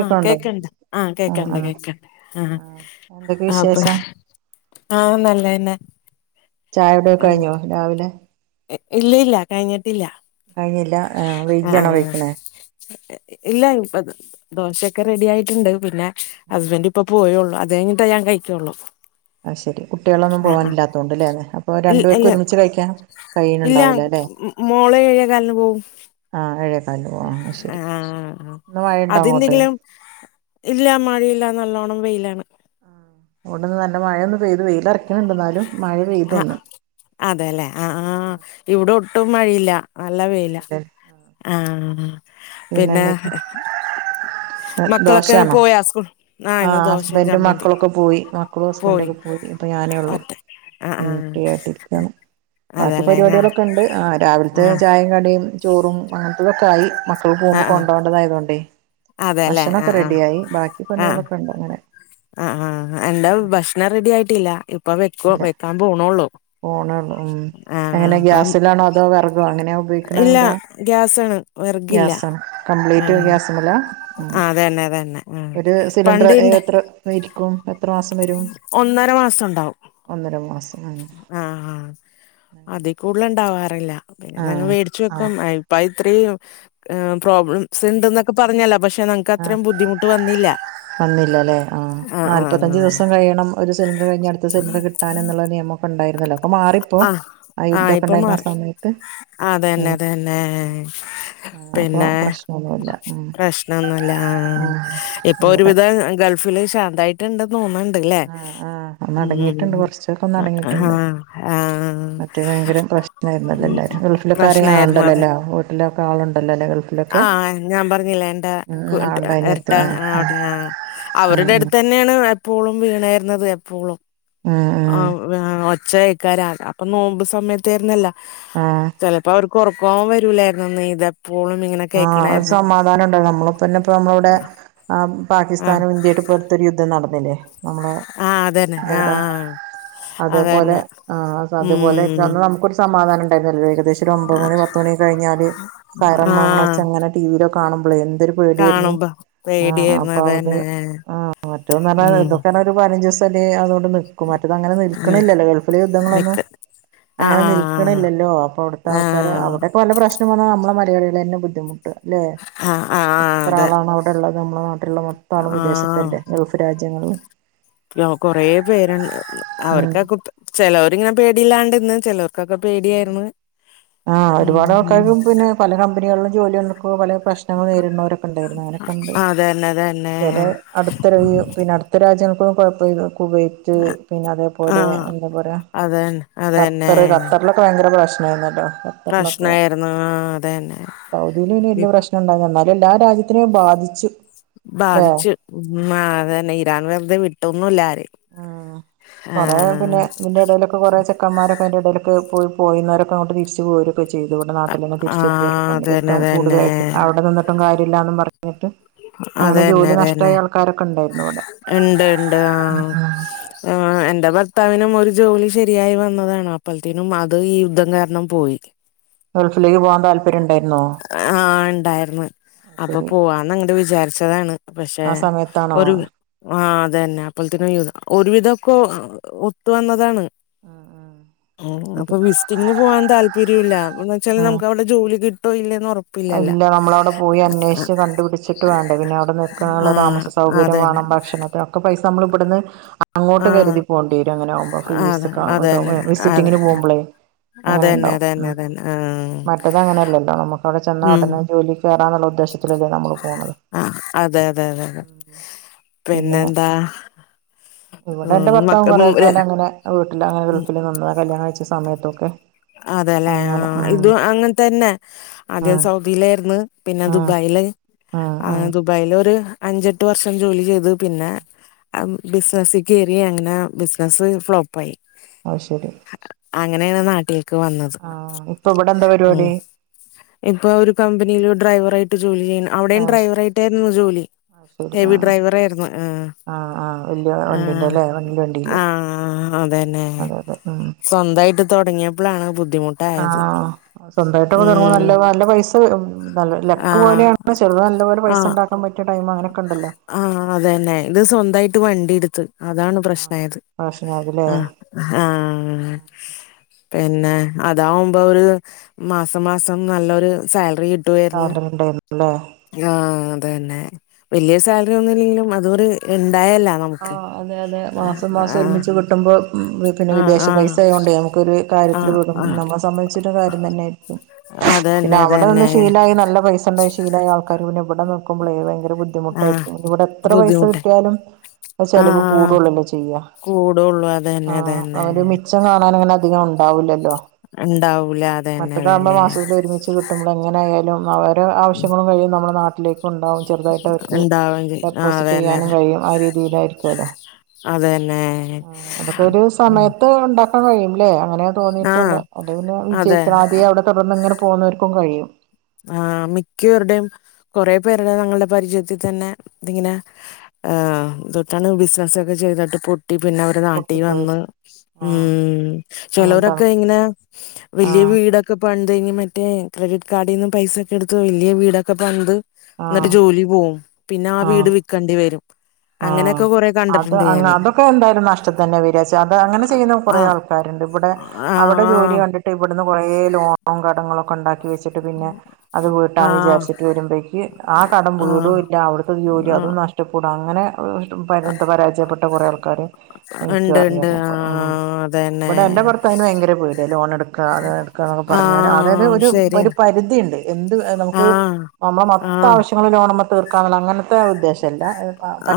ആഹ് കേക്ക്ൺണ്ട് ആഹ് ആ കേക്ക്ൺണ്ട് ആ കേക്ക്ണ്ട് ആഹ് ആ എന്തൊക്കെ ഇപ്പൊ വിശേഷം ആഹ് നല്ലയെന്നെ ചായുടിക്ക കഴ്ഞ്ഞൊ രാവിലെ ഇല്ല ഇല്ല കഴ്ഞ്ഞിട്ടില്ല കഴ്ഞ്ഞില്ല ഏഹ് വൈകിയാണൊ കയ്ക്ക്ണെ ഇല്ല ഇപ്പ ദോശൊക്ക റെഡിയായിട്ട്ണ്ട് പിന്ന ആ ഹസ്ബന്റ് ഇപ്പ പോയെ ഉള്ളു അതഴ്ഞ്ഞിട്ട ഞാൻ കഴിക്കൊള്ളു ആഹ് ശരി കുട്ടീളൊന്നും പോവാനില്ലാത്തോണ്ട്ലെ അപ്പൊ ഇ രണ്ടു പേർക്ക് ഇല്ല ഒരുമിച്ച് കഴിക്കാൻ ഇല്ല കഴിയുന്നുണ്ടാവൂല അല്ലെ മോള് ഏഴേകാൽന് പോവും ആഹ് ഏഴേകാൽന് ആഹ് അങ്ങോട്ട് അതെന്ത്കിലും ഇല്ല മഴയില്ല നല്ലോണം വെയ്ലാണ് ആഹ് ഇവടന്ന് നല്ല മഴൊന്ന് പെയ്തു വെയിലറക്ക്ണ് ണ്ട് ഇന്നാലും മഴ പെയ്തു ഒന്ന് അതേലെ ആഹ് ആഹ് ഇവടെ ഒട്ടും മഴയില്ല നല്ല വെയ്ല മഴ ആഹ് പിന്നെ പിന്നെന്തൊക്കെ ദോശ്യാണൊ ലാസ്കുൾ ആഹ് ഹസ്ബന്റും മക്കളൊക്കെ പോയി മക്കളും ഹസ്ബന്റൊക്ക പോയി ഇപ്പൊ ഞാനേ ഒള്ളു ഒറ്റ ആ ആ ഉം ഫ്രീ ആയിട്ട് ഇരിക്കാണ് ബാക്കി അതെല്ലേ ഞാ പരിപാട്യേളക്കണ്ട് ആഹ് രാവില്ത്തെ ആ ചായിം കടിം. ചോറും അങ്ങൻതതൊക്കായി മക്കള് ആ പോവുമ്പൊ ആ കൊണ്ടോ ണ്ടതായതോണ്ടേയ്. അതെല്ലേ ആ ഭഷണൊക്ക റെഡ്യായി ബാക്കി പണീളൊക്കണ്ട് അങ്ങനെ. ആഹ് ആഹ് എന്റെ ഭഷ്ണം റെഡായിട്ടില്ല ഇപ്പ വെക്കു വെക്കാൻ പോണൊള്ളു ഓണൊള്ളു ഉം എങ്ങനെ ഗ്യാസ് ലാണൊ അതോ വെറഗൊ എങ്ങനെ ഇല്ല ഉപയോഗിക്ക്ണെന്താ ഗ്യാസാണ് വിറകില്ല ഗ്യാസാണ് ആ കംപ്ലീറ്റ് ഗ്യാസമ്മ്ല ഉം. അതന്നെ അതന്നെ ആ ഒര് സിലിണ്ട്ര് പണ്ടിണ്ട് എത്ര ഇരിക്കും എത്ര മാസം വരും. ഒന്നര മാസം ഉണ്ടാവും ഒന്നര മാസമാണ്. ആഹ് ആഹ് അതി കൂടുല്ണ്ടാവാറില്ല പിന്നെ ആ ഞങ്ങ വേടിച്ചു ആ വെക്കും അ പയ് ഇത്രേം പ്രോബ്ലംസ് ഇണ്ട്ന്നൊക്ക പറഞ്ഞല്ലൊ പഷെ ന ക്കത്രീം ബുദ്ധിമുട്ട് വന്നില്ല. ന്നില്ലലെ ആഹ് നാല്പത്തഞ്ച് ദിവസം കയ്യണം ഒരു സിലിണ്ടർ കഴിഞ്ഞ് അടുത്ത സിലിണ്ടർ കിട്ടാന്ന്ന്ള്ള നിയമൊക്ക ഇണ്ടായിര്ന്നലൊ. ആഹ് ആഹ് ഇപ്പ മാറി സമയത്ത് ഉം അതന്നെതന്നേ. ആഹ് അപ്പൊ പിന്നെ പ്രശ്നൊന്നുല്ല ഉം പ്രശ്നൊന്നുല്ല ആഹ് ഉം ഇപ്പൊ ഒരു. ഇവിടെ വിധം ഗൾഫില് ശാന്തായിട്ട്ണ്ട് തോന്ന്ണ്ട്ലെ ആഹ് ആഹ് ഒന്ന് അടങ്ങിയിട്ടുണ്ട് ഉം. കുറച്ചൊക്കെ ഒന്ന് ആഹ് അടങ്ങിയിട്ടുണ്ട് ആഹ്. മറ്റേ ഭയങ്കര പ്രശ്നായിരുന്നല്ലോ ഉം എല്ലാരും ഗൾഫിലൊക്കെ ആരെ ആ പ്രശ്നായിരുന്നു അത് ഉണ്ടല്ലോല്ലേ വീട്ടിലൊക്കെ ആളുണ്ടല്ലോ അല്ലേ ഗൾഫിലൊക്കെ ആഹ് ഞാ പറഞ്ഞില്ലേ എന്റെ. ഉം ക്ക് ആ ട്ട് ഉണ്ട് അനിയത്തി എരട്ടാ ആഹ് അവിടെ ആഹ് അവരുടെ ഉം അടുത്ത്. ന്നെണ് എപ്പോഴും വീണേരുന്നത് എപ്പോഴും. ഉം ഉം. ഉം ആഹ് ഒച്ചക്കാര അപ്പൊ നോമ്പ് സമയത്തരുന്നല്ലോ ആഹ് ചെലപ്പോ അവർക്ക്. ഇക്കോറൊക്കോം വരൂലായിരുന്നുന്ന് നിത പ്പോളും ഇങ്ങനെ. ആഹ് ഒരു കേക്കണായിരുന്നു സമാധാനം ഇണ്ട നമ്മളിപ്പന്നെ ഇപ്പ നമ്മളവടെ. ആഹ് പാകിസ്ഥാനും ഇന്ത്യായിട്ട് പൊറൊത്തൊരു യുദ്ധം നടന്നില്ലേ. നമ്മളെ ആഹ് അതനെ ആഹ് ഇതെവിടെ ആഹ്. അതേപോലെ അതന്നെ ആഹ് ഉം അത്പോലെക്കന്ന് നമുക്കൊ സമാധാനണ്ടായിരുന്നല്ലോ ഏകദേശം ഒരു ഒമ്പത് മണി പത്തുമണി കഴിഞ്ഞാല് സയ്റം മൊഴ ആഹ് ണൊച്ച ഇങ്ങനെ ടിവിലൊക്കെ കാണുമ്പളേ എന്തൊരു പേട്യേരുന്നു. കാണുമ്പോ ആഹ് പേടിയായിരുന്നു അപ്പൊ അത് അതന്നെ ആഹ് മറ്റോന്ന റഞ്ഞ ഉം ഇതൊക്കെ ഒരു പതിനഞ്ചുസല്ലേ അതോണ്ട്. നിക്കും മറ്റത് അങ്ങനെ നിൽക്കി ഉം, ണില്ലല്ലോ ഗൾഫില് മിക്ക യുദ്ധങ്ങളൊന്നും. ആഹ് അങ്ങനെ നിൽക്കണില്ലല്ലോ അപ്പൊ അവിടുത്തെ ആഹ് ആൾക്കാര്. ആഹ് ഇപ്പൊ വല്ല പ്രശ്നം വന്നാ അമ്മളെ മലയാളികളെന്നെ ബുദ്ധിമുട്ട് ല്ലെ ആഹ് ആഹ് ആഹ് എത്ര അതെ ആളാണ്. ഇള്ളത് നമ്മളെ നാട്ടിലുള്ള മൊത്താളും വിദേശത്തല്ലേ ആഹ് ഗൾഫ് രാജ്യങ്ങളില്. കൊറേ പേരു ഉം അവർക്കൊക്കെ ചിലവർങ്ങനെ പേടില്ലാണ്ട്ന്ന് ചിലർ. ക്കൊക്കെ പേഡ്യാരുന്നു. ആഹ് ഒരുപാട് ആൾക്കാരും പിന്നെ പല കമ്പിനേളിലും ജോലി ഉണ്ടക്ക പല പ്രശ്നങ്ങൾ നേരിടുന്നോര് ണ്ട് ഞനെക്കെണ്ട് അതന്നെ അതന്നെ ചെലെ അടുത്തരാജ്യ പിന്നെ അടുത്ത രാജ്യങ്ങൾക്കൊഴപ്പൊന്നു പോയിറ്റ് പിന്നെ അതേപോലെ ആഹ് എന്താ പറ അതന്നെ അതന്നെ കത്തറ്ല. ളൊക്കെ ഭയങ്കരരു വെഷ്മായിുന്നല്ലോ. അപ്പൊളൊക്കെ പ്രശ്നായിരുന്നു ആഹ് അതന്നെ സൗദില് പിന്നെ വല്യേ ഇപ്പ പ്രശ്നണ്ട എല്ലാ രാജ്യത്തിനും ബാധിച്ചു. ബാധിച് ല്ലേ ആഹ് അതന്നെ ഇരാൻ വെറുതെ വിട്ടൊന്നുംല്ല ആരേം. ആഹ് കൊറേ പിന്നെ ആഹ് ഇതിന്റെ എടേലൊക്ക് ഇപ്പോ കൊറെ ചക്കന്മാക്കെ ന്റെ എഡെലൊക്കെ പോയി പോയിന്നു വരൊക്കെങ്ങോട്ട് തിരിച്ച് പോരും. ക്കെ ചെയ്തു ഇവിടെ നാട്ടിൽ തന്നെ തിരിച്ചെത്തിയവരൊ ആഹ് ക്കണ്ട് അതന്നെ യുദ്ധം അതന്നെ കൂടുതലായിട്ട് അവിടെന്നിട്ടും കാര്യില്ലന്നും പറഞ്ഞിട്ട്. അനെ അതന്നെ ജോലി അതന്നെ നഷടായ ആൾക്കാരൊക്കെ ഇണ്ടായിരുന്നു ഇവടെ. ഇണ്ട് ഇണ്ട് ആഹ് എന്റെ ഭർത്താവിനും ഒരു. ജോലി ശരിയായി വന്നതാണ് അപ്പഴത്തിനും അത് ഈ യുദ്ധം കാരണം പോയി. ഗൾഫിലേക്ക് പോകാൻ താൽ ആഹ ഇണ്ടാരുന്നു അപ്പൊ ശരി പോവാന്ന് അങ്ങട് വിചാരിച്ചതാണ് പക്ഷെ ആ സമയത്താണോ ഒരു ആ അത് തന്നെ അപ്പലത്തിനും ഒരുവിധൊക്കെ ഒത്തു വന്നതാണ് ആ ആ ഉം അപ്പൊ ശരി വിസിറ്റിങ്ങന് പോകൻ താല്പര്യം ഇല്ല എന്നു വെച്ചാ ആ നമക്ക് ജോലി കിട്ടോ ഇല്ലന്ന് ഉറപ്പ് ഇല്ല നമ്മള അവിടെ പോയി അന്വേഷിച്ച് ഇല്ല നമ്മളു അവിടെ പോയി അന്വേഷിച്ച് കണ്ടുപിടിച്ചിട്ട് വേണ്ടേ പിന്നെ അവിടെ നൽക്കണുള്ള ആഹ് താമസ സൗകര്യം വേണം അതന്നെ ഭക്ഷണ ഒക്കെ പൈസ നമ്മൾ ഇവിടുന്ന് അങ്ങോട്ട് ആഹ് കരുതി പോകേണ്ടി വരും അങ്ങനാകുമ്പോ ഫ്രീ അതെ വിസക്ക് കേട്ടോ അതന്നെ അതെ വിസിറ്റിങ്ങിന് പോകുമ്പളേ അങ്ങനെ അതന്നെ ഉണ്ടാവും അതന്നെ ഉ അതന്നെ ആഹ് മറ്റത് അങ്ങനെയുണ്ടാവും ഉം മറ്റേത് അങ്ങനെയല്ലല്ലോ നമുക്ക് അവിടെ ചെന്നാൽ ഉടനെ ജോലിക്ക് കയറാ എന്നുള്ളത് ആ അതെ അതെ അതെ പിന്നെ പിന്നെന്താ ഇവിടെ എന്റെ ഉം ഭർത്താവും മക്ക കുറെേ മു ര കാലം അങ്ങനെ വീട്ടിൽ അങ്ങനെ ഉം ഗഫിൽനിന്നതാ കല്യാണം കഴിച സമയത്തൊക്കെ അതെല്ലെ ആ അങ്ങനെ ഉം ഇതും അങ്ങനെ തന്നെ ആദ്യം ഉം സൗദിയിലാരുന്നു പിന്നെ ഉം ദുബായില് ഉം ആ ഉം ദുബായിലൊരു അഞ്ചെട്ട് വർഷം ജോലി ചെയ്തു പിന്നെ ബിസിനസിൽ കേറി അന്നാ ബിസിനസ് ഫ്ലോപ്പായി അ ശരി അങ്ങനെയാണ് നാട്ടിലേക്ക് വന്നത് ആ ഇപ്പൊ ഇവിടെ എന്താ ഉ പരിപാടി ഇപ്പൊ ഒരു കമ്പനിൽ ഡ്രൈവറായിട്ട് ജോലി ചെയ്യ്ണ അവിടേയും ആ ഡ്രൈവറായിട്ടായിരുന്നു ജോലി. അത് ശരി ആ ഹെവി ഡ്രൈവറായിയിരുന്നു ആഹ് ആ ആ വല്യ വണ്ടിന്റെ അല്ലേ വല്യ വണ്ടിയില് ആ ആ അതെന്നെ അതെ അതെ ഉം സ്വന്തായിട്ട് തൊടങ്ങിയപ്പളാണ് ബുദ്ധിമു ആ സ്വന്തമായിട്ട് തുടങ്ങുമ്പോൾ നല്ല നല്ല പൈസ നല്ല ലക്ക് ആഹ് പോലെയാണ് ചെലത് നല്ല പോലെ പൈസ ഉണ്ടാക്കാൻ പറ്റിയ ടൈം അങ്ങനൊക്കെ ഉണ്ടല്ലോ. ആ അതെന്നെ ഇത് സ്വന്തായിട്ട് വണ്ടി എടുത്ത് അതാണ് ആഹ് പ്രശ്നായത് ഫാഷനായില്ലേ ആ ആ. പിന്നെ അതാവുമ്പോ ഒരു മാസം മാസം നല്ലൊരു സാലറി കിട്ടു സാലറിണ്ടായിരുന്നു അല്ലേ ആഹ അതെന്നെ വലിയ സാലറി ഒന്നുംല്ലെങ്കിലും അതൊരു ഉണ്ടായല്ല ആ അതെ അതെ മാസം മാസം ഒരുമിച്ച് കിട്ടുമ്പോ പിന്നെ ആഹ് വിദേശ ആഹ് പൈസ ആയോണ്ടേ നമുക്കൊരു കാര്യത്തില് ആഹ് വിടും ആഹ് നമ്മള സംബന്ധിച്ചിട്ട് കാര്യം തന്നെ പിന്നെ അതന്നെ അവിടെ നിന്ന് അതന്നെ ശീലായി നല്ല പൈസ ഉണ്ട ശീലായ ആൾക്കാര് ഇവടെ നോക്കുമ്പോള ഭയങ്കര ആഹ് ബുദ്ധിമുട്ടായിരിക്കും ഇവിടെ എത്ര പൈസ ബുദ്ധിമുട്ട് കിട്ടിയാലും അ ചിലവ് ആഹ് കൂടുള്ളല്ലേ ചെയ്യാ, കൂടുള്ളൂ ആ അതന്നെ അതന്നെ അവര് മിച മിച്ചം കാണാനങ്ങനെ അധികം ഉണ്ടാവില്ലല്ലോ ഉണ്ടാവൂല അതന്നെ മറ്റതാകുമ്പോ അതന്നെ മാസത്തിലൊരുമിച്ച് കിട്ടുമ്പോൾ എങ്ങയാലും അവര് ആവശ്യങ്ങളും കഴിയും നമ്മുടെ നാട്ടിലേക്ക് ഉണ്ടാവും ചെറുതായിട്ട് അവർക്ക് ഉണ്ടാവെങ്കിൽ ആഹ് ഡെപ്പോസിറ്റ് അതന്നെ ചെയ്യാനും കഴിയും ആ രീതിയില്. രീതിയിലാരിക്കുമല്ലോ അതന്നെ അതൊക്കെ ഒരു ഉം സമയത്ത് ഉണ്ട ഉണ്ടാക്കാന് കഴിയും ല്ലേ അങ്ങനെയാ തോന്നിയിട്ടുള്ളേ ആഹ് അല്ലേ പിന്നെ വിജയിക്കനാദ്യേ അതെ അവിടെ തുടർന്ന് ഇങ്ങനെ പോകുന്നവർക്കും കഴിയും. ആ മിക്കവരുടെയും കൊറേ പേരുടെ തങ്ങളുടെ പരിചയത്തിൽ തന്നെ ദിങ്ങനെ ആ [unintelligible] ബിസിനസ്സൊക്കെ ചെയ്തിട്ട് പൊ ട്ടി പിന്നെ അവര് നാട്ടി പൊട്ടിപ്പോയി വന്ന് ആഹ് ഉം അങ്ങനത്തെ ആൾ ചിലവരൊക്കെ ഇങ്ങനെ വലിയ ആഹ് വീടൊക്കെ ഒക്കെ പണിത് കഴിഞ്ഞ് മറ്റെ ക്രെഡിറ്റ് കാർഡിൽ നിന്നും പൈസ ഒക്കെ എടുത്ത് വലിയ വീടൊക്കെ പണിത് എന്നിട്ട് ആഹ് ജോലി പോകും പിന്നെ ആ വീട് വിക്കണ്ടി വരും. ആ. അങ്ങനെയൊക്കെ കൊറെ അത് കണ്ടിട്ടുണ്ട് അ ഞാന് അതൊക്കെ എന്തായാലും നഷ്ടം തന്നെ വരാ ച അത് അങ്ങനെ ചെയ്യുന്ന കുറ ആ ആ ആൾക്കാരുണ്ട് ഇവിടെ ആ അവിടെ ജോലി കണ്ടിട്ട് ഇവിടുന്ന് കൊറേ ലോണും കടങ്ങളും ഒക്കെ ഉണ്ടാക്കി വെച്ചിട്ട് പിന്നെ അത് ആ വീട്ടാന്ന് വിചാരിച്ചിട്ട് വരുമ്പോഴേക്ക് ആ കടം ആ വീടു ഇല്ല അവിടത്തെ ജോലി ആ അതും നഷ്ടം. കുടാ അങ്ങനെ പരുന്ത് പരാജയപ്പെട്ട കുറെ ആൾക്കാര് എനിക്കും ഉണ്ട് അറിയ ഉണ്ട് ആ ഉം ഇവിടെ എന്റെ അതന്നെ ഇ അതിന് ഭയങ്കര പേടിയ ലോൺ എടുക്കുക അത് എടുക്കുക എന്നക്കെ പറഞ്ഞാൽ അതായത് ആഹ് ഒരു ശരിയാണ് പരിധി ഉണ്ട്. എന്ത് നമുക്ക് ആഹ് നമ്മുടെ മൊത്തം ആഹ് ആവിശ്യം ൾ ലോണ് മ്മ തീർക്കാനുള്ള അങ്ങനത്തെ ഉദ്ദേശല്ല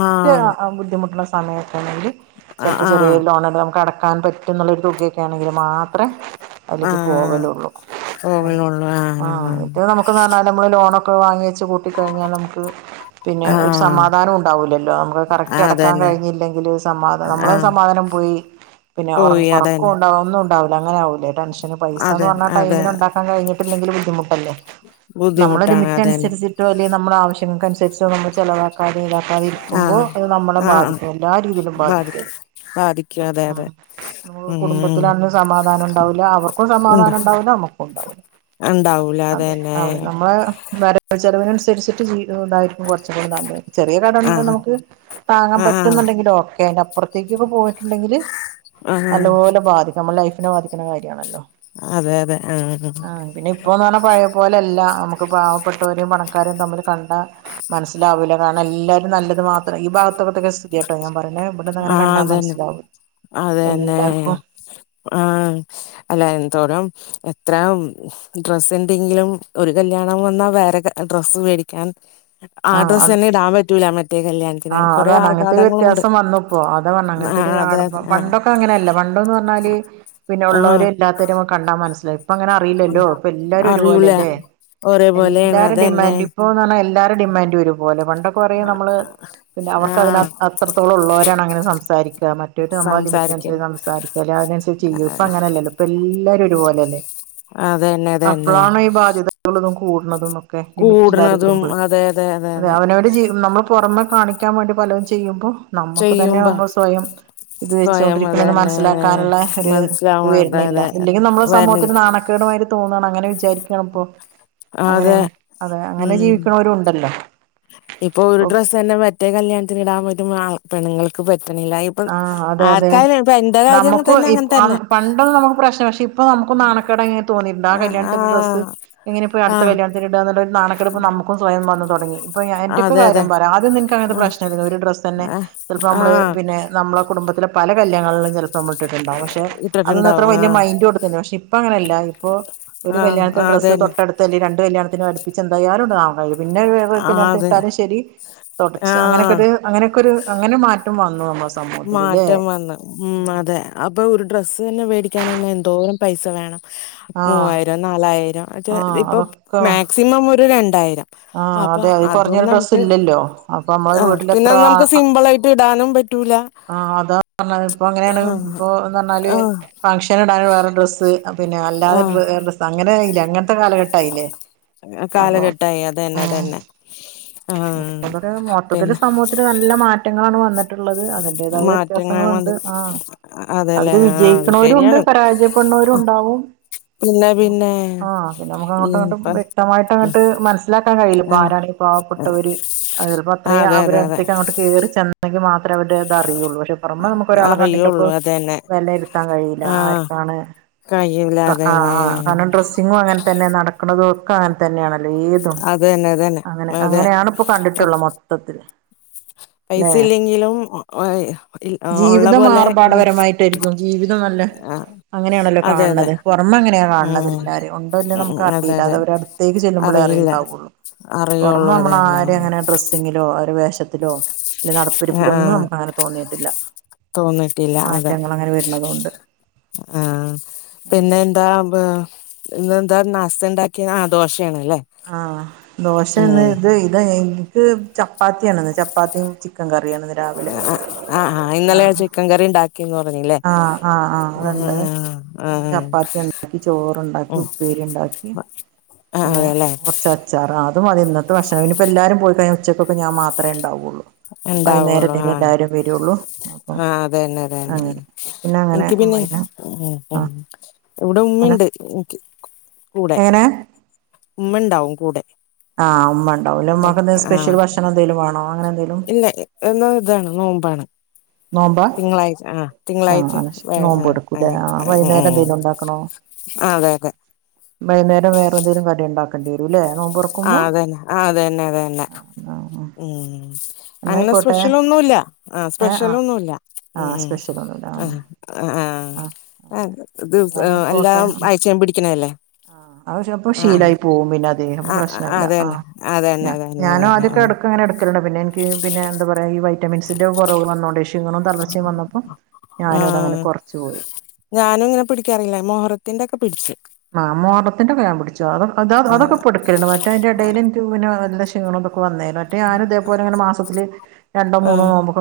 ആഹ് ബുദ്ധിമുട്ടുള്ള സമയമൊക്കെ ആണെങ്കിൽ അ ചിലപ്പോൾ ചെറിയ ആഹ് ലോണ് നമുക്ക് അടക്കാൻ പറ്റും. എന്നുള്ളൊരു തുകയൊക്കെ ആണെങ്കിൽ മാത്രെ അതില്ക്ക് ആഹ് പോവലേള്ളു ആഹ് ഇത് നമുക്ക് നല്ലാൽ നമ്മൾ ലോണൊക്കെ വാങ്ങി വെച്ച് കൂട്ടി കഴിഞ്ഞാൽ നമുക്ക് പിന്നെ ഒരു ആഹ് സമാധാനം ഉണ്ടാവ ൂല്ലല്ലോ ആഹ് കറക്റ്റ് അടക്കാൻ അതന്നെ കഞ്ഞില്ലെങ്കില് സമാധാ മ്മള് ആഹ് സമാധാനം പോയി. പിന്നെ ഓറ പോയി അതന്നെ ഒറക്കുംണ്ട ആ ഒന്നുംണ്ടാവില്ല അങ്ങനൊവുല്ല ടെൻഷൻ പൈസാന്ന് അതന്നെ പറഞ്ഞൽ അതെ ടൈമന് ഉണ്ടാക്കാൻഴിഞ്ഞിട്ടില്ലെങ്കിൽ ബുദ്ധിമുട്ട് അല്ലേ നമ്മളൊ ബുദ്ധിമുട്ടാണ് ലിമിറ്റ് അതന്നെ അനുസരിച്ച് ഏറ്റവും വലിയ നമ്മുടെ ആവശ്യങ്ങൾക്കനുസരിച്ച് നമ്മൾ ചിലവാക്കാത ഇതാക്കാതി ക്കുമ്പോ ആഹ് അത് നമ്മളെ ബാധിക്കും എല്ലാ രീതിയിലും ബാധിക്കൂം. സാധിക്കും അതെ അതെ നമുക്ക് കുടുംബത്തില ഉം അന്ന് സമാധാനം ഉണ്ടാവില്ല അവർക്കും ഉണ്ട സമാധാനം ഉണ്ടാവില്ല നമ്മക്കും ഉണ്ടാവില്ല. ഉണ്ടാവൂല അതെ അതന്നെ അതെ നമ്മളെ ചെലവിനുസരിച്ചട്ട് ജീവിക്കുന്നതായിരിക്കും കൊറച്ച് കൂടി നല്ലത് ചെറിയ കടം ആഹ് നമുക്ക് താങ്ങാൻ ആഹ് പറ്റുന്നുണ്ടെങ്കിലോ ഓക്കെ അയിന്റെ അപ്പുറത്തേക്കൊക്കെ പോയി് ണ്ടെങ്കിൽ ആഹ് നല്ലപോലെ ബാധിക്കും നമ്മ ലൈഫിനെ ബാധിക്കുന്ന കാര്യമാണല്ലോ അതെ അതെ ആഹ് ഇപ്പോൾന്ന് പഴയ പോലെയല്ല നമുക്ക് പാവപ്പെട്ടവരെയും പണക്കാരെയും തമ്മിൽ കണ്ടാൽ മനസ്സിലാവൂല കാരണം എല്ലാരും നല്ലത് മാത്രം ഈ ഭാഗത്തൊക്കട്ടക്കെ ട്ടോ ഞാൻ പറഞ്ഞെ ഇവിടുന്ന് അങ്ങനെ ആഹ് കണ്ടാൻ അതന്നെ മനസ്സിലാവും അതന്നെ എല്ലാർക്കും ആഹ് അല്ല എന്തോരം എത്ര ഡ്രസ് ഉണ്ടെങ്കിലും ഒരു കല്യാണം വന്നാ വേറെ ഡ്രസ്സ് മേടിക്കാൻ ആ ആഡ്രസ് തന്നെ ഇടാൻ പറ്റൂല്ല മറ്റേ കല്യാണത്തിന് ആഹ് കൊറെ അതാണ് ആൾക്ക അങ്ങനത്തെ ഒരു വ്യത്യാസം വന്നപ്പോ അത പറഞ്ഞ് അങ്ങനത്തെ ഒരു ആഹ് അതെ അതെ ആഹ് പണ്ടൊക്കെ അങ്ങനെയല്ല പണ്ടന്ന് പറഞ്ഞാല് പിന്നെ ഉള്ളെരും ആഹ് ഇല്ലാത്തരും കണ്ടാൻ മനസ്സിലായി ഇപ്പ അങ്ങനെ അറിയില്ലല്ലോ ഇപ്പ എല്ലാരും അറിയൂല ഒരുപോലല്ലേ ഒരേ പോലെയാണ് എല്ലാരും അതന്നെ ഡിമാൻഡ് ഇപ്പോന്ന് പറഞ്ഞൽ എല്ലാരും ഡിമാൻഡ് ഒരുപൊലെ പണ്ട് ആഹ് ആഹ് ആഹ് പിന്നെ അവർക്ക്തിനകത്ത് അത്രത്തോളം ഉള്ളവരാണ് അങ്ങനെ സംസാരിക്കുക മറ്റവരു നമ്മുടെ സംസാരിക്കാം ലിമിറ്റിനനുസരി സംസാരിക്കാം അതിനനുസരിച്ചേ ചെയ്യും ഇപ്പം അങ്ങനെയല്ലല്ലോ ഇപ്പ എല്ലാരും ഒരുപോലെല്ലേ അതന്നെ അതന്നെ അപ്പോളാണോ ഈ ബാധ്യതകൾതും കൂടണത് ലിമിറ്റ് ഇല്ലാതെ വരുമ്പോൾ അതെ അവനോന്റെ ജീവിതം നമ്മൾ പൊറമെ കാണിക്കാൻ വേണ്ടി പലതും ചെയ്യുമ്പോ നമ്മുക്ക് തന്നെ ചെയ്യുമ്പോ നമ്മൾ സ്വയം ഇത് സ്വയം വെച്ചുകൊണ്ടിരിക്കണം എന്ന് അതന്നെ മനസ്സിലാക്കാനുള്ള ഒരു ഇത് മനസ്സിലാവാതെ വരുന്നില്ല അതെ ഇല്ലെങ്കിൽ നമ്മള് വരണി സമൂഹത്തിൽ നാണക്കേട്മായി തോന്നണം അങ്ങനെ വിചാരിക്കയാണ് ഇപ്പൊ അതെ അങ്ങനെയാണ് അതെ അങ്ങനെ ഉം ജീവിക്കണവരുംണ്ടല്ലോ ഇപ്പൊ ഒരു ഡ്രസ്സ് തന്നെ മറ്റേ കല്യാണത്തിന് ഇടാൻ പറ്റും ആ പെണുങ്ങൾക്ക് പറ്റണില്ല ഇപ്പൊ ആഹ് അതെ അതെ ആർക്കായാലും ഇപ്പൊ എന്റെ കാര്യം നമുക്കും തന്നെ അങ്ങനെ തന്നെ പണ്ട് നമുക്ക് പ്രശ്നം പക്ഷെ ഇ പ്പൊ നമുക്ക് നാണക്കേടായിങ്ങനെ തോന്നിയിട്ടുണ്ട് ആ കല്യാണത്തിന്റെ ഡ്രസ്സ് എങ്ങനെ ഇപ്പോ ആ ആ അടുത്ത കല്യാണത്തിനിടാകാന്നുളള നാണക്കേട് എ ഇപ്പ നമുക്കും സ്വയം വന്ന് തുടങ്ങി ഇപ്പോ എന്റെക്ക അതെ അതെ കാര്യം പറയാം ആദ്യം ന്ക്ക് അങ്ങന ആ പ്രശ്നമില്ല ഒരു ഡ്രസ് തന്നെ ആ ചിലപ്പോ ആ നമ്മള് പിന്നെ നമ്മളെ കുടുംബത്തിലെ പല കല്യാണങ്ങളിലും ചിലപ്പോ നമ്മിട്ടിട്ടുണ്ടാവും പക്ഷെ അതൊന്നത്ര ഇട്ടിട്ടുണ്ടാവും ആ വലിയ മൈൻഡോട്ട് തന്നെ പക്ഷെ ഇപ്പ അങ്ങനെയല്ല ഇപ്പൊ ഒരു ആ ആ കല്യാണത്തിന്റെ ഡ്രസ്സ് അതന്നെ തൊട്ടടുത്ത്ല്ലേ രണ്ട് കല്യാണത്തിന് അടുപ്പിച്ച് എന്തായാലുംണ്ടാവും പിന്നെ വേറെ ആ അതന്നെ കല്യാണത്തിനിട്ടാലും ശരി തുടച്ച് അങ്ങനെയൊക്കെ ആ ഒരു അങ്ങനൊക്കെ ഒരു അങ്ങനെ മാറ്റം വന്നു നമ്മ മാറ്റം വന്ന് ഉം അതെ. അപ്പൊ ഒരു ഡ്രസ്സ് തന്നെ മേടിക്കാൻ തന്നെ എന്തോരം പൈസ വേണം ആഹ് മൂവായിരം നാലായിരം. അതെ ആഹ് ഇപ്പം അതൊക്കെ മാക്സിമം ഒരു രണ്ടായിരം. ആഹ് അപ്പൊ അതെ അതി അതും കൊറഞ്ഞൊരു ഡ്രസ്സ് നമുക്ക് ഇല്ലല്ലോ. അപ്പൊമ്മ ആ പിന്നെ വീട്ടിലെത്രാ അത് നമുക്ക് സിമ്പിൾ ആയിട്ട് ഇടാനും പറ്റൂല ആ അതാ പറഞ്ഞത്. പ്പൊ ആ അങ്ങനേണ് ഇപ്പോ എന്നറ്ഞ്ഞാല് ആ ഫംഗഷൻ ഇടാൻ വേറെ ഡ്രസ്സ് പിന്നെ അല്ലാതെ ഡ്ര വേറെ ഡ്ര അങ്ങനായില്ലേ അങ്ങൻത്തെ കാലഘട്ടായില്ലേ. അപ്പൊ ആകാലഘട്ടായി അതെന്നെ അതന്നെ ആഹ്. ക്ക മൊത്തത്തില് സമൂഹത്തില് നല്ല മാറ്റങ്ങളാണ് വന്നി ള്ളത് അതിന്റേതായ മാറ്റങ്ങൾ വ്യത്യാസങ്ങളുണ്ട് വന്നി ആഹ്. അതെല്ലേ അതില് ആ അത് വിജയിക്കണോരുണ്ട് ശരിയാണ് ആ, പരാജയപ്പെട്ണോരുണ്ടാവും. പിന്നെ പിന്നെ ആഹ് പിന്നമുക്ക് അങ്ങോട്ടുങ്ങട്ടും ഇപ്പ വ്യക്തമായിട്ടങ്ങട്ട് മനസ് സിലാക്കാൻ കഴയില്ല പ്പോ ആ ആരാണീ ആ, പാവപ്പെട്ടവര് അഅ് ചെൽപ്പത്രയും അതെ അതെ അതെ അവരടുത്തേക്ക് അങ്ങട്ട് കേറി ചെന്നെങ്കിൽ മാത്രേ അവരുടെത് അറിയുള്ളൂ പക്ഷെ പൊറമേ നമുക്ക് ഒരാളെ കണ്ടിട്ടിപ്പോ അറിയുള്ളൂ അതന്നെ വെലയിരുത്താൻ കഴിയില്ല.. ആഹ് ആര്ക്കാണ് കഴിയൂല അഹ് അഹ് അതന്നെ ആഹ് കാനം. ഡ്രെസ്സിങ്ങും അങ്ങൻ തന്നെ നടക്കണുന്നതൊക്കെ അങ്ങൻ തന്നേണല്ലോ ഏതും. തെന്നെ തെൻ അങ്ങനെ അങ്ങനെയാണ്പ്പൊ കണ്ടിട്ടുള്ള മൊത്തത്തില്. പൈസ അല്ലെ ഇല്ലെങ്കിലും അ് അ ഒള്ള ജീവിതം പോലെ ഇങ്ങനെ ആർഭാടപരമായിട്ടായിരിക്കും ജീവിതം നല്ല ആഹ് അങ്ങനെയാണല്ലോ കാണുണത് പൊറമ അങ്ങനെയ ഉം കാണുണതെല്ലാരും ഉണ്ടോ ഇല്ലേ നമുക്ക് അതെ അറിയില്ല അതെ അതവരട്ത്തേക്ക് ചെല്ലുമ്പളേ അറിയ അറിയില്ല ണ്ടാവൊള്ളു പൊറമ അറിയുള്ളൂ അതന്നെ നമ്മളാരെങ്ങനെ ഡ്രെസ്സിങ്ങിലോ അവരെ വേഷത്തിലോ ലെ നടപ്പിരിപ്പിലൊന്നും ആഹ് നമുക്കങ്ങനെ തോന്നിയിട്ടില്ല. തോന്നിട്ടില്ല അതെ മാറ്റങ്ങളങ്ങനെ വരുന്നതോണ്ട്. ആഹ് [inaudible] പിന്നെ എന്താ ബ് ഇന്നെന്താ നാസണ്ടാക്കിയെ ആ ദോഷേണ്ല്ലേ? ആഹ് ദോശന്ന് ഇത് ഇത് ഇൻക്ക് ചപ്പാത്തിയാണ്ന്ന് ചപ്പാത്തിം ചി ക്കൻ കറിയാണ്ന്ന്. ആഹ് ആഹ് ഇന്നലെ ചിക്കൻ കറി ഇണ്ടാ ആഹ് ആഹ് ആഹ് വ്ട്ണ്ട് ആഹ് ന്ന് ആഹ് ചപ്പാത്ത്യാണ് ഉച്ചക്ക് ചോറുണ്ട ക്കുപ്പേരി ഉണ്ടാക്കി ആ പിന്നെ അതെല്ലേ കൊറ്ച് ച്ചറ അത് മതിന്നത്തെ ഭക്ഷ ഇനിപ്പോ എല്ലാരു പോയി കഴിഞ്ഞ ഉച്ചക്കൊക്കെ ഞാൻ മാത്രേ ഉണ്ടാവുള്ളൂ. ഉണ്ടാവുള്ളു വൈന്നേരല്ലേനി ആ എല്ലാരും വരൊള്ളൂ അപ്പം അങ്ങനെ. പിന്നെ അങ്ങനെ എൻക്ക് പിന്നെ ആ ഇവിടെ അല്ല ഉമ്മെണ്ട് ഇൻക്ക്. കൂടെ എങ്ങനെ ഉമ്മണ്ടാവും കൂടെ. ആഹ് ഉമ്മ ഉണ്ടാവുല്ലേ. ഉമ്മാക്കെന്തേ സ്പെഷ്യൽ ഭക്ഷണന്തേലു വേണോ? അങ്ങനെ എന്തേലു ല്ല ഇന്ന് ഇതാണ് നോമ്പാണ്. നോമ്പാ തിങ്കളാഴ്ച ആഹ് ആ തിങ്കളാഴ്ച അത് ശരി വേ നോമ്പ് അഹ് എടുക്കൂല്ലേ അങ്ങെ ആ വൈകുന്നേരം അ്അ്അ് എന്തേലും ആഹ് കേക്കെ വൈന്നേരം വേറെന്തേലു കടിണ്ടാക്കേണ്ടിരു ല്ലേ? ആഹ് അതന്നെ ആഹ് അതന്നെ അതന്നെ ആ ആ ഉഹ്. അങ്ങനെ എന്നായിക്കോട്ടെ സ്പെഷ്യലെന്നുല്ല ആഹ് ഏ ആ സ്പെഷ്യലൊന്നുല്ല ആ ഉഹ് സ്പെഷ്യൽ ഒന്നുമില്ല ഉഹ്. അഹ ആ ആഹ് ആഹ് ആ അങ്ങനെ ഇത് എന്നാലും പോട്ടെ എല്ലാം ഉം ആയ്ച്ചലും പിടിക്കണല്ലേ. ആഹ് അഅ് ശെപ്പൊ ആ ആ ശീലായിപ് പോവും പിന്നെ അദ്ദേഹന്പൊ ആഹ് പ്രശ്നല്ല അതന്നെ ആഹ്. അതന്നെ ഞ അതന്നെ ഞാനും അതന്നെ ആദ്യാക്കെ എടുക്കങ്ങനെ എടുക്കലുണ്ട് പിന്നെൻ ക്ക് പിന്നെന്താ പറയാ ഈ വൈറ്റമിൻസിന്റെ കൊറവ് വന്നോണ്ടെ ക്ഷീണം തളർച്ചിം വന്നപ്പോ ഞാനു അതങ്ങനെ കൊറച്ച് പോയി. ഞാനിങ്ങെനെ പിടിക്കാറില്ല. മൊഹറത്തിൻ്റൊക്കെ പിടിച്ചു. ആഹ് മൊഹ്റത്തിൻ്റൊക്കെ ഞാ പിടിച്ചു അത് അതൊക്കെ ആഹ് പുടി ക്ക്ണു മറ്റേഅയിൻ്റെടയിലെൻക്ക് പിന്നെ വല്ലി ക്ഷീണതൊക്കെ വന്നേനു. റ്റെ ഞാനൂതേപോലെങ്ങനെ മാസത്തില് രണ്ടോ ആഹ് മൂന്നോ നോമ്പോ